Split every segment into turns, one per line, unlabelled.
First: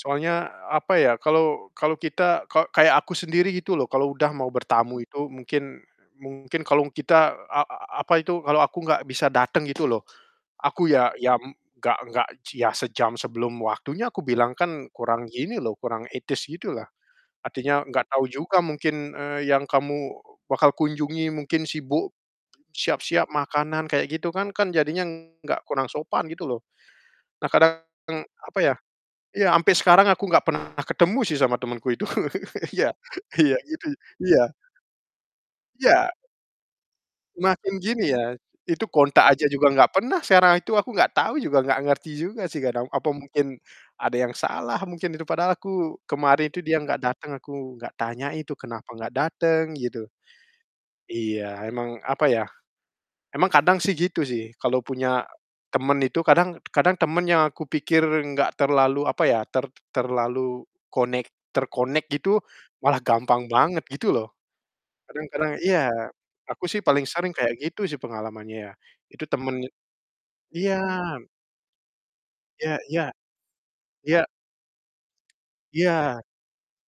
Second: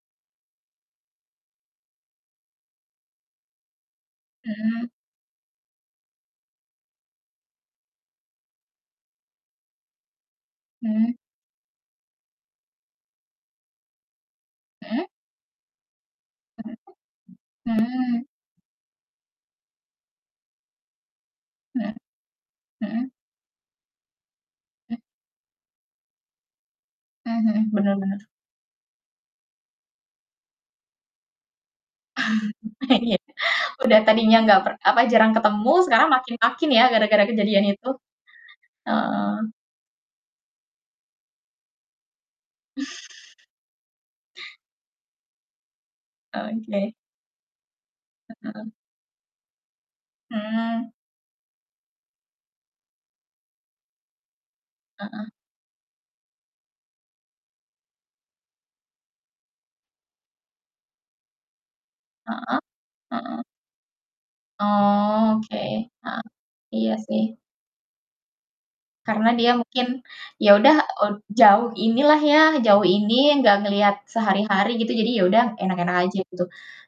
Soalnya, apa ya, kalau kalau kita ka kayak aku sendiri gitu loh kalau udah mau
Mhm.
bertamu itu mungkin mungkin kalung kita a a apa itu, kalau aku nggak bisa dateng gitu loh, aku
Mmm.
ya ya m nggak nggak ci ya sejam sebelum waktunya kubilang kan
Mhm?
kurang gini loh, kurang etis gitu
Mhm,
lah. Artinya nggak tahu
mhm.
juga mungkin, eee, yang kamu bakal kunjungi mungkin
Mhm,
sibuk,
mhm.
siap-siap makanan kayak gitu kan kan
Mmm.
jadinya nggak kurang sopan gitu loh.
Mmm,
Nah,
mhm,
kadang,
bener bener.
apa ya, ya sampai sekarang aku nggak pernah ketemu sih sama temenku itu. Iya
Iya iya.
iya, gitu,
Udah tadinya
iya.
nggak per apa, jarang ketemu sekarang
Iya.
makin yakin ya gara-gara kejadian
Semakin
itu?
gini ya, itu kontak aja
Oh.
juga nggak pernah, sera itu aku nggak tau juga nggak ngerti juga sih kadang, apa mungkin ada yang salah mungkin itu padahal aku kemarin itu dia
Oke.
nggak datang aku nggak tanya itu
[unintelligible]
kenapa nggak dateng, gitu.
Mhm.
Iya, emang, apa ya, emang kadang sih gitu sih, kalau punya
Heeh.
temen itu kadang kadang temen yang aku pikir nggak terlalu, apa ya, ter terlalu konek terkonek gitu,
Heeh?
malah
Heeh.
gampang banget, gitu loh.
Oh,
Kadang-kadang
oke,
iya,
heeh,
aku sih
iya
paling sering
sih.
kayak gitu sih pengalamannya ya, itu
Karena dia
temen
mungkin, ya udah
iya.
ot jauh ini lah ya
Iya
jauh
iya,
ini, ya nggak ngeliat
iya.
sehari-hari gitu, jadi ya udah enak-enak aja
Iya.
gitu.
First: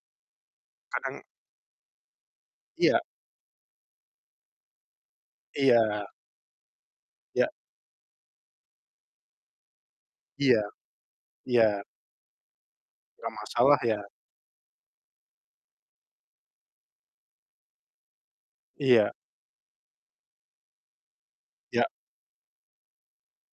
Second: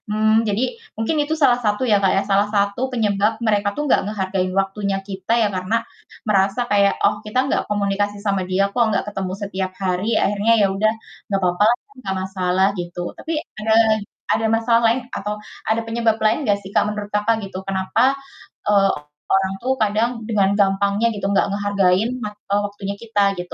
Mmm, jadi mungkin
Kadang
itu salah satu ya Kak, ya, salah satu
Iya.
penyebab mereka tuh nggak ngehargain waktunya kita ya karena
Iya.
merasa kayak, "Oh, kita
Iya.
nggak komunikasi sama dia kok, nggak ketemu setiap hari. Akhirnya
Iya,
ya udah nggak apa-apa lah
iya.
kan nggak masalah," gitu. Tapi,
Nggak
ada
masalah ya?
ada masalah lain atau ada penyebab lain nggak sih Kak, menurut Kakak, gitu, kenapa, eee,
Iya.
orang tuh kadang dengan gampangnya gitu, nggak
Iya.
ngehargain [unintelligible] waktunya kita, gitu?